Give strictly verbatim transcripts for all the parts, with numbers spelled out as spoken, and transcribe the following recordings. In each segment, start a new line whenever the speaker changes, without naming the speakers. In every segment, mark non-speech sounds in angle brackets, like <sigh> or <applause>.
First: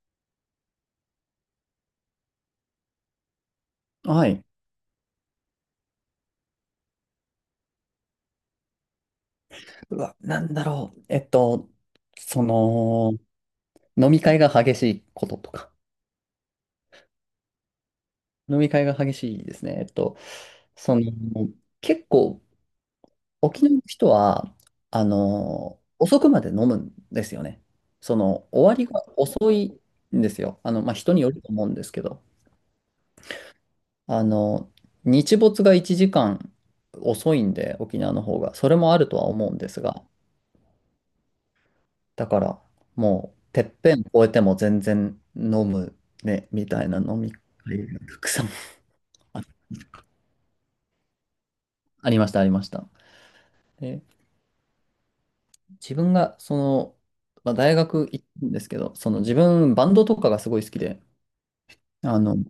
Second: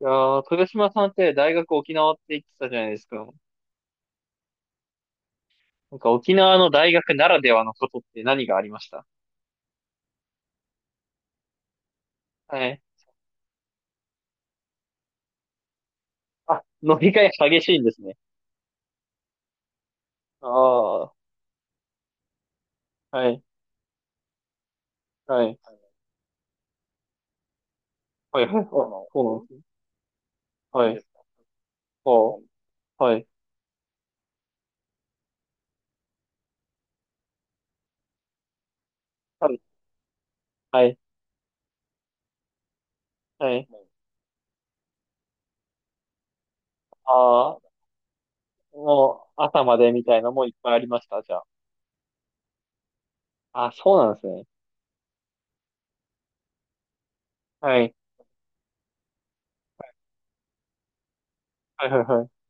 いやー、豊島さんって大学沖縄って言ってたじゃないですか。
はい。
なんか沖縄の大学ならではのことって何がありました？
うわ、なんだろう。えっと、そ
はい。
の、飲み会が激しいこととか。
あ、飲み会激しいんですね。
飲み会が激しいですね。えっと、
あ
その、
あ、
結構、
はい、
沖縄の人は、あ
はい、
の、遅くまで飲むんですよね。そ
はい、
の、
はい、
終
あ、
わりが
そうなん
遅
ですね。
いんですよ。あの、
は
まあ、
い、
人によると思うんですけど、
あ、はい、
あの、日没がいちじかん遅いんで、沖縄の方が。それもあるとは思
は
うん
い、
ですが、
はい、
だから、もう、
は
てっ
い。
ぺん越えても全然飲むね、みたいな飲み
ああ、
会がたくさん
もう
あ、
朝までみたいなのもいっぱいありました、じゃ
ありました、ありました。
あ。あ、そう
で、
なんですね。
自分が、その、まあ、大
はい、
学行ったんですけど、その自分、バンドとかがすごい好きで、
はい、はい、
あ
は
の、
い、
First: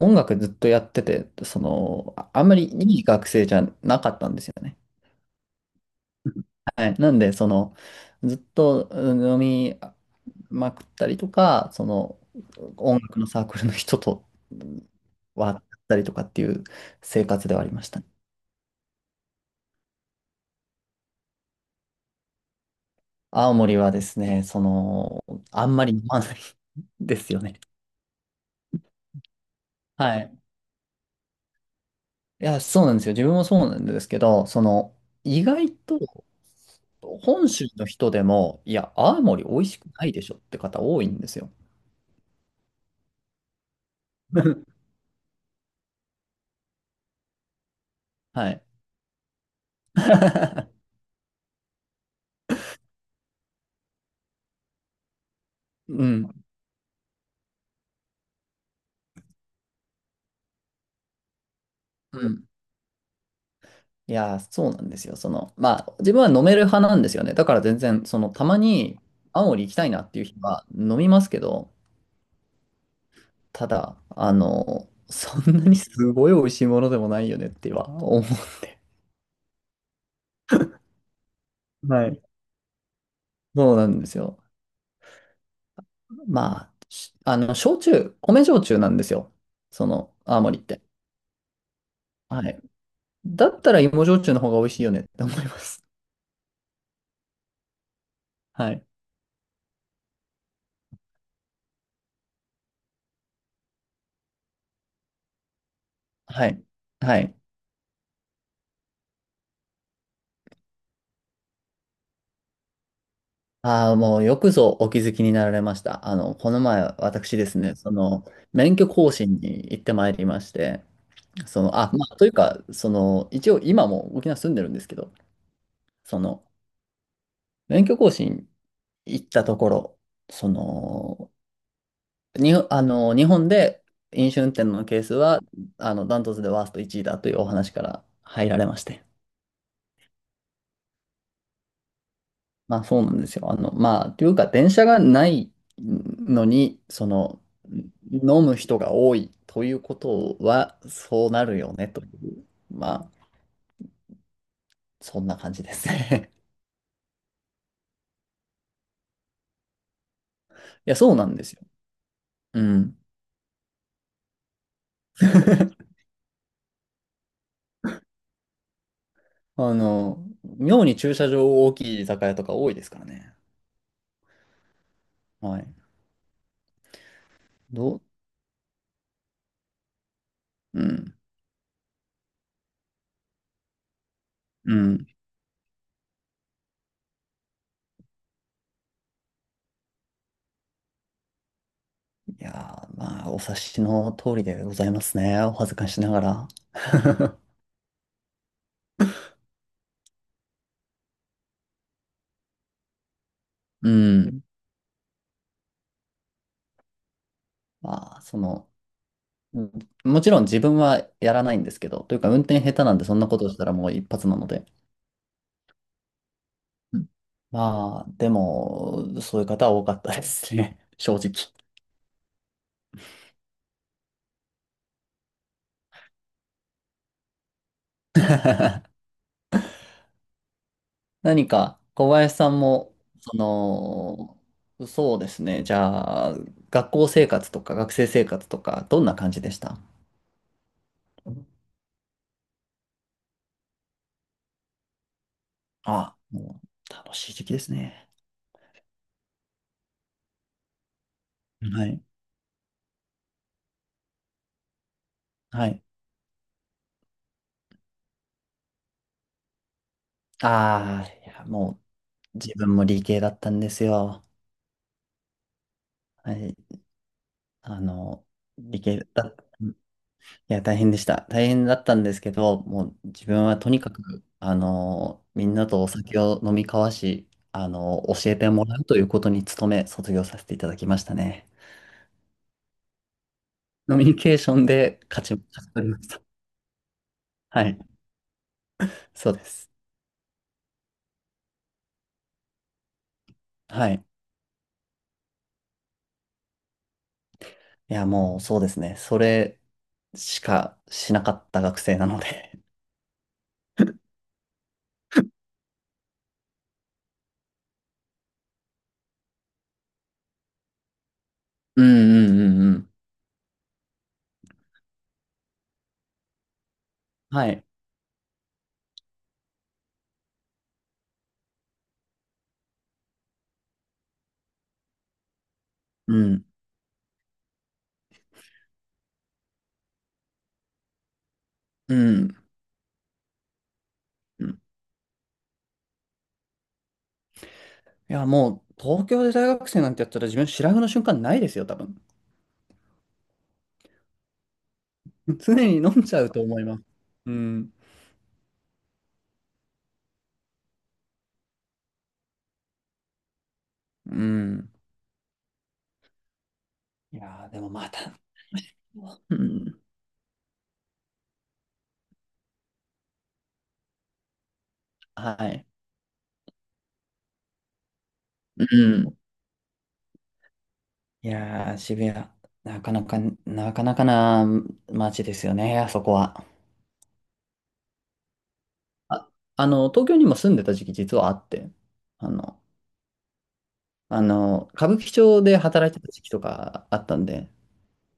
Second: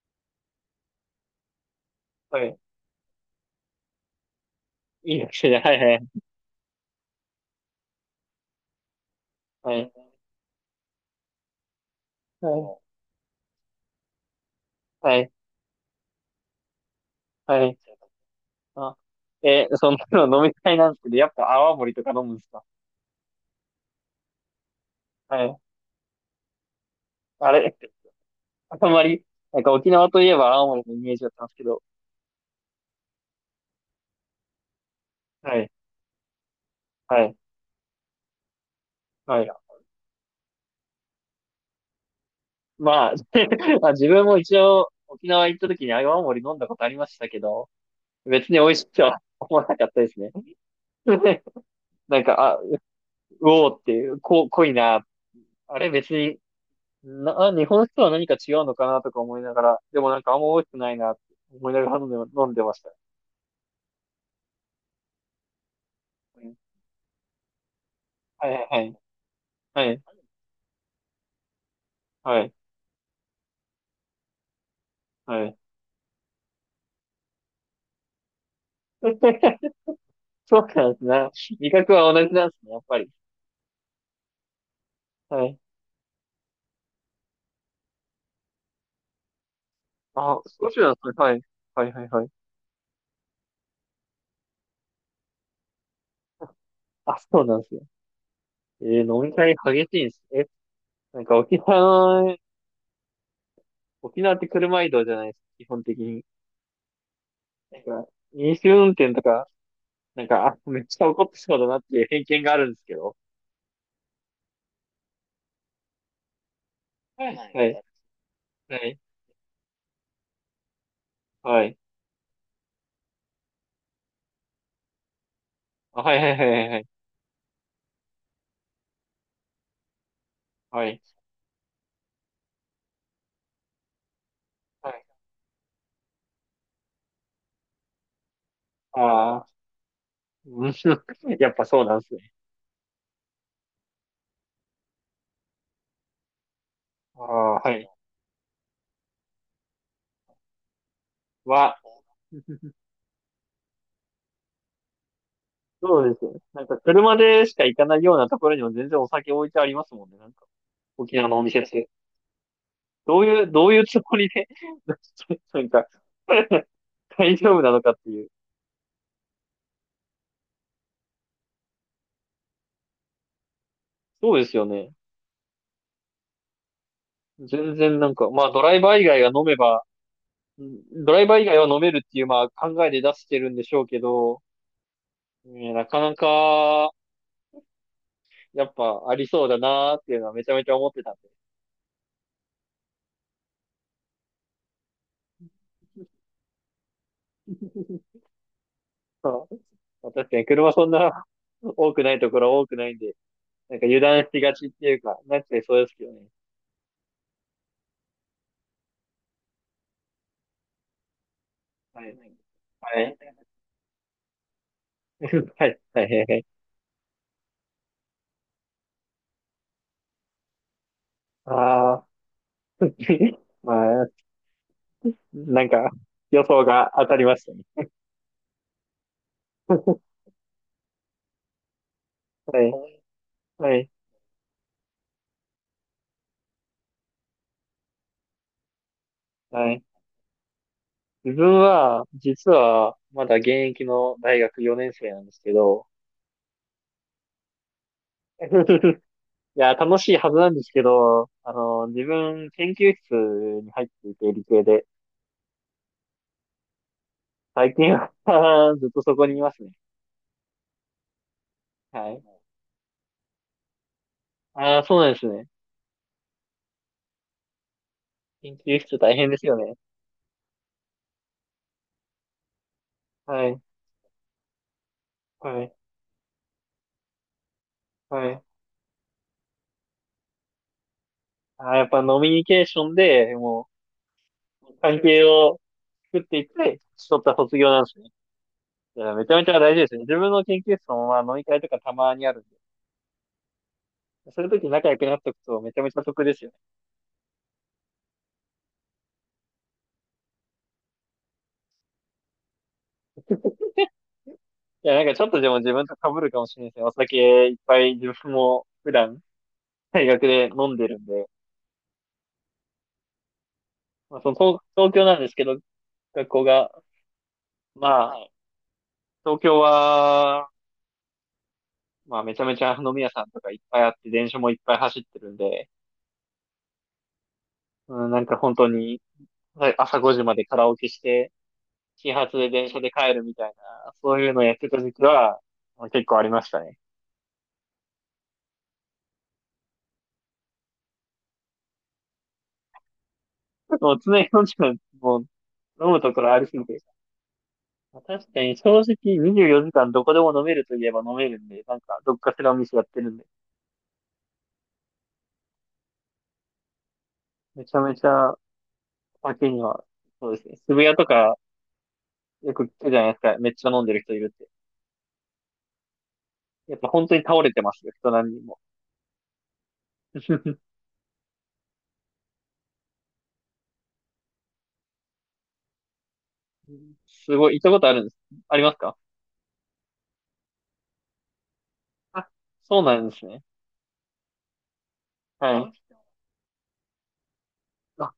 音楽ずっとやってて、その、ああ
は
んま
い。
りいい学生じゃなかったんですよね。
いいですね。はい、はい、
はい。なんで、その、ずっとうん飲
は
み
い、
まくったりとか、その、
はい、
音楽のサークルの人と
はい、
はあったりとかっていう生活ではあ
は
り
い。
ましたね。
あ、えー、そんなの飲みたいなんですけど、やっぱ泡盛とか飲むんですか？
青森はですね、その、
はい。
あんまり飲まない <laughs> ですよ
あ
ね。
れ、あんまり、なんか沖縄
は
といえ
い。
ば泡盛のイメージだったんですけど。
いや、そうなんですよ。自分もそうなんですけど、その、意
はい、
外と、
はい、
本州の人でも、いや、青
は
森
い。
美味しくないでしょって方多いんですよ。
まあ、<laughs> まあ自分も一応
<laughs>
沖縄行った時に泡盛飲んだことありましたけど、別
は
に
い。
美味しいとは思わなかったですね。
<laughs>
<laughs> なんか、あ、うおーっていう、こ、濃いな。あれ
う
別に、
ん。
な、あ日本酒とは何か違うのかなとか思いながら、でもなんかあんま美味しくないなって思いながら飲んで、
うん。
飲んでました。
いや、そうなんですよ。その、まあ、自分は飲
うん
める派なんですよね。だから全然、その、た
はい
ま
はいはい。
に青森行きたい
は
なっ
い
ていう日は飲みますけど、
はい。
ただ、あの、そ
はい。
んなにすごい美味しいものでもないよねっては思う。
<laughs> そうなんですね。味覚
は
は
い。
同じなんですね、やっぱり。
そうなんですよ。
はい。
まあ、しあの、焼酎、米焼酎なんですよ。その、
あ、
青森っ
少し
て。
なんですね。はい。はいはいはい。
はい。だったら芋焼酎の方が美味しいよねって思います。
あ、そうなんですよ。
は
え
い。
ー、飲み会激しいんです。え、なんか沖縄、沖縄って車移動じゃないですか、基本的に。
はい。はい。
なんか、飲酒運転とか、なんか、あ、めっちゃ怒ってそうだなっていう偏見があるんですけど。
ああ、もうよくぞお気づきになられました。あの、この前、
はい。
私です
は
ね、
い。
その、免
は
許
い。
更新に行ってまいりまして、
は
そ
い。
の、あ、まあ、というか、その、一応今も沖縄住んでるんですけど、
あ、はい
そ
はい
の、
はいはい。
免許更新行ったところ、そ
はい。
の、に、あの、日本で飲酒運転の
は
ケー
い。
スは、あの、ダントツでワーストいちいだというお話から入られまして。
ああー、うん <laughs> やっぱそうなんですね。
まあそうなんですよ。あの、まあ、というか、電車がないのに、そ
あ
の、
あ、はい。
飲む人が多いということは、そうなるよ
は、
ね、という、まあ、そんな感じです
そうですよ
ね。
ね。
<laughs>
なんか車でしか行かないようなところにも全然お酒置いてありますもんね。なんか、
いや、そ
沖
うな
縄
ん
のお
です
店
よ。
って。
うん。
どういう、どういうつもりで <laughs> なんか、
<laughs>
<laughs> 大丈夫なのかっていう。
あの、妙に駐車場大きい居酒屋とか多いですからね。
そうですよね。
はい。
全
ど
然
う、
なんか、まあドライバー以外が飲めば、う
う
んド
ん、
ライバー以外は飲めるっていう、まあ考えで出してるんでしょうけど、
うん。
ねなかなか、やっぱありそうだなーっていうのはめちゃめちゃ思ってたんで。
いやー、まあ、お察しの通りでございますね。お恥ずかしながら。<laughs>
まあ確かに車そんな多くないところは多くないんで、なんか
う
油断し
ん。
がちっていうか、なってそうですけどね。
まあ、その、うんもちろん自分はやらないんですけど、
は
と
い。
いうか運転下手なん
は
でそ
い。
んなことしたらもういっぱつなので。
<laughs> はい。はい。はい。
うんまあ、でも、そういう方は多かったですね。<laughs> 正直。
ああー、<laughs> まあ、なんか、予想が当たりましたね。
何か、小林さん
はい。
も、そ
はい。
の、そうですね。じゃあ、学校生活とか学生生活とか、どんな感じでし
は
た？
い。自分は、実は、まだ現役の大学よねん生なんですけど、
あ、もう楽しい時期ですね。
<laughs> いや、楽しいはずなんですけど、あ
は
の、
い。
自分、研究室に入っていて、理系で、
はい。
最近は <laughs> ずっとそこにいますね。
ああ、いや、も
はい。
う自分も理系だったんですよ。
ああ、そうなんですね。
はい。あの、
研究
理
室
系
大
だ
変
っ
で
た。
すよね。
いや、大変でした。大変だったんですけど、もう自分
は
は
い。
とにかく、あの、みん
は
な
い。
とお酒を飲み交わし、あの、
は
教え
い。
てもらうということに努め、卒業させていただきましたね。
あー、やっぱノミニケーションで、も
コミュニケーション
う、関
で
係
勝ち、
を
勝ち取りまし
作
た。
っていって、取った卒
は
業
い。
なんですね。いや、め
そ
ち
う
ゃ
で
めちゃ
す。
大事ですね。自分の研究室も、まあ、飲み会とかたまにあるんで。
はい。
そういう時仲良くなっとくとめちゃめちゃ得ですよね。
いや、もうそうですね。それしかしなかった学生なので。<laughs>
いや、なんかちょっとでも自分と被るかもしれないですね。お酒いっぱい自分も普段、大学で飲んでるんで。
うんうんうんうん。
まあ、その東、東京なんですけど、学校が、
はい。
まあ、東京は、まあ、めちゃめちゃ飲み屋さんとかいっぱいあって、電車もいっぱい走ってるんで、
うん。
うん、なんか本当に、はい朝ごじまでカラオケして、
う
始
ん。
発で電車で帰るみたいな、そういうのを
う
やっ
ん
てた時期は、まあ結構ありましたね。
いや、もう東京で大学生なんてやったら自分白髪の瞬間ないですよ、多分。
もう常に飲んじゃう、もう、
<laughs> 常に飲
飲む
ん
と
じ
こ
ゃう
ろあ
と
りす
思い
ぎ
ま
て。
す。うん。
まあ確かに正直にじゅうよじかんどこでも飲めるといえば飲めるんで、なんかどっかしらお店やってるんで、
うん。いやー、で
め
も
ちゃ
ま
め
た。
ちゃ
<laughs> う
酒に
ん。
は、そうですね。渋谷とかよく聞くじゃないですか。めっちゃ飲んでる人いるって。
はい。
やっぱ本当に倒れてますよ、人何人も。
うん。
<laughs>
いやー、渋谷、なかなか、なかなかな街ですよね、あそこは。
すごい、行ったことあるんです。ありますか？
あ、あの、東京にも住んでた時期実はあって、
あ、
あの、
そうなんですね。
あの、歌舞伎町で
はい。
働いてた時期とかあったんで、
あ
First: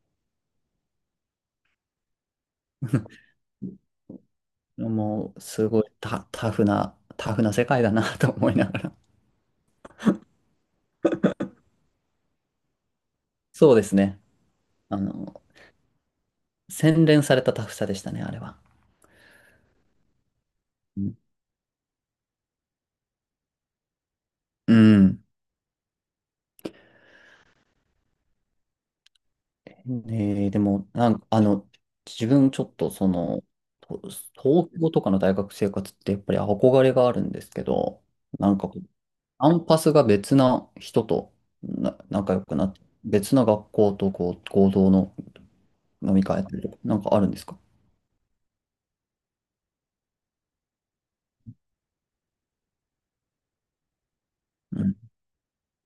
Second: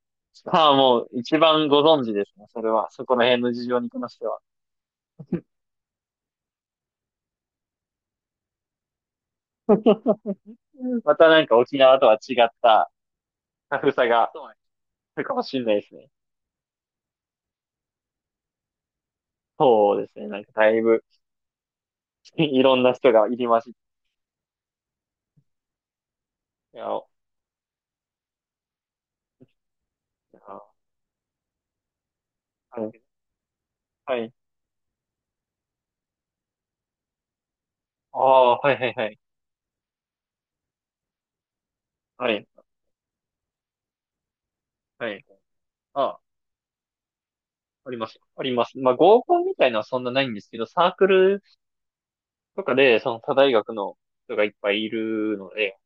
ああ、もう一番ご存知ですね。それは。そこら
<laughs>
辺の事情に関しては。
もうすごいタ、タフな、タフな世界だなと思いながら。
<laughs> またなんか沖縄とは違った
そう
タ
で
フ
す
さ
ね。
がそうね
あ
あるか
の、
もしれないですね。
洗練されたタフさでしたね、あれは。
そうですね。なんかだい
う
ぶ
ん。
<laughs> いろんな人が入りまじっ
うん
て。お
え
い
ーで
や
も、なんか、あの、自分ちょっ
は
と
い。
その、と
はい。
東京とかの大学生活ってやっぱり憧れがあるんですけど、
あ
な
あ、
んか
はい
こう、
はいはい。
アンパスが別な人とな
は
仲良
い。
くなって、別な学校とこう合同
は
の
い。あ
飲
あ、
み会やったりとか、なんかあるんですか？
あります。あります。まあ合コンみたいなのはそんなないんですけど、サークルとかでその他大学の人がいっぱい
う
い
ん。
るので、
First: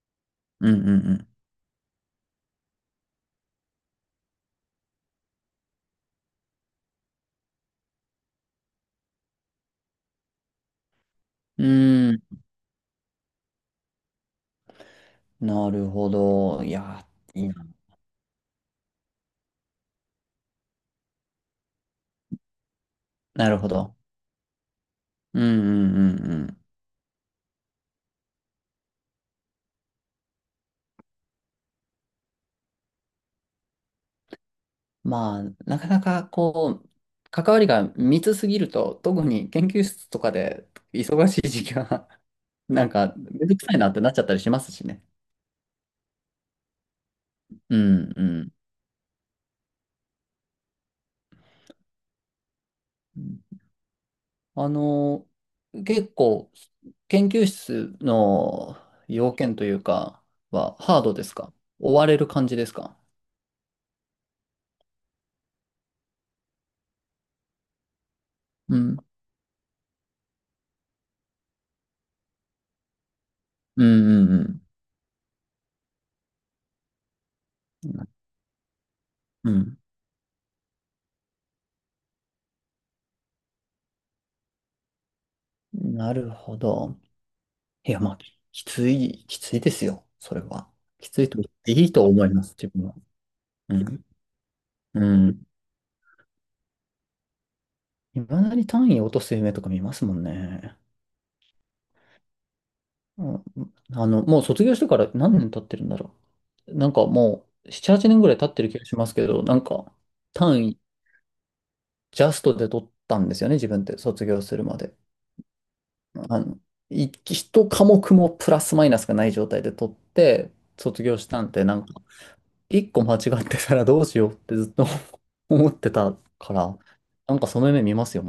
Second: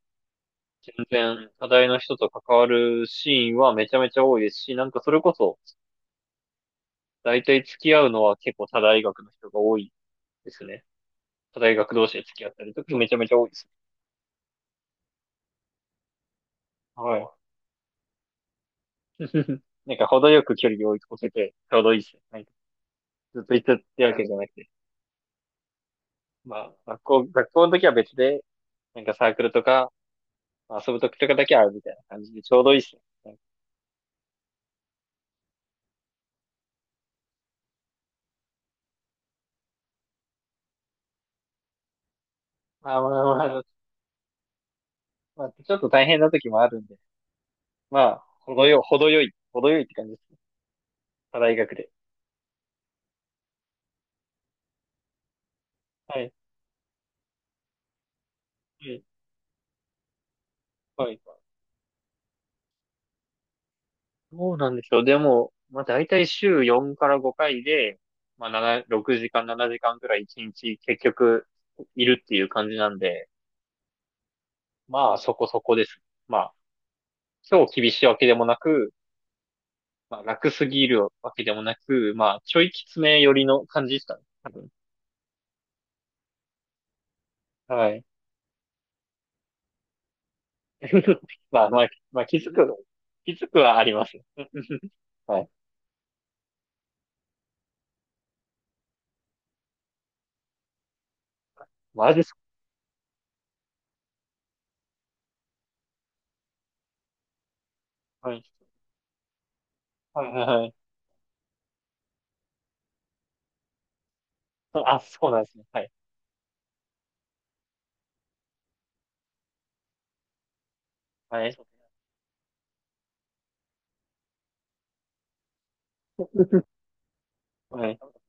うんう
全
ん
然、課題の人と関わるシーンはめちゃめちゃ多いですし、なんかそれこそ、だいたい付き合うのは結構他大学の人が多いですね。他
う
大学同
ん。
士
う
で付
ー
き合ったりとかめちゃめちゃ多いですね。
ん。なるほど。いや、
はい。
いいな。
<laughs> なんか程よく距離を置いてて、ちょうどいいですね。なんかずっ
な
と
る
行っ
ほ
てっ
ど。
てわけじゃなくて。
うんうんうんう
ま
ん。
あ、学校、学校の時は別で、なんかサークルとか、まあ遊ぶ時とかだけ会うみたいな感じでちょうどいいですね。なんか
まあ、なかなかこう、関わりが密すぎると、特に研究室とかで忙しい時期は、<laughs> なん
まあ
か、
まあ
めんど
まあ、
くさいなってなっちゃったりしますしね。
まあ、ちょっと大変な時もあるんで、
う
ま
ん
あ、
う
程よ、程よい、程よいって感じですね。他大学で。
ん。あの、結
はい。
構、研究室の
はい。
要件というかは、ハー
は
ド
い。
ですか？追われる感じですか？
どうなんでしょうでも、まあ、大体週よんからごかいで、まあ、
う
なな、
ん。
ろくじかん、ななじかんくらいいちにち結局いるっていう感じなんで、
うんうんうん。
まあ、そこそこです。まあ、超厳しいわけでもなく、
うん、
まあ、楽すぎるわけでもなく、まあ、ちょいきつめ寄りの感じですかね。多分。
なるほど。い
は
や、
い。
まあ、ききつい、きついですよ。それは。きつい
<laughs>
と言っ
まあ、
て
ま
い
あ、
いと
まあ、
思い
気
ます、
づ
自
く、
分は。
気づくは
う
ありま
ん。
す。<laughs>
う
は
ん。
い。
いまだに単位落とす夢とか見ますもんね。
マジですか？
うん、あの、もう卒業してから何年経ってるんだろう。なんかもう、なな、はちねんぐ
は
らい
い。
経ってる気がしますけど、なんか、
はい、はい、は
単
い。
位、ジャストで取ったんですよね、自分って、卒業するまで。
あ、そうなんですね。はい。
あの、いいっかもくもプラスマイナスがない状態で取って、卒業した
は
ん
い。
で、なんか、いっこ間違ってたらどうしようってずっと <laughs> 思ってたから、
<laughs>
なんかその夢
は
見
い。
ますよ、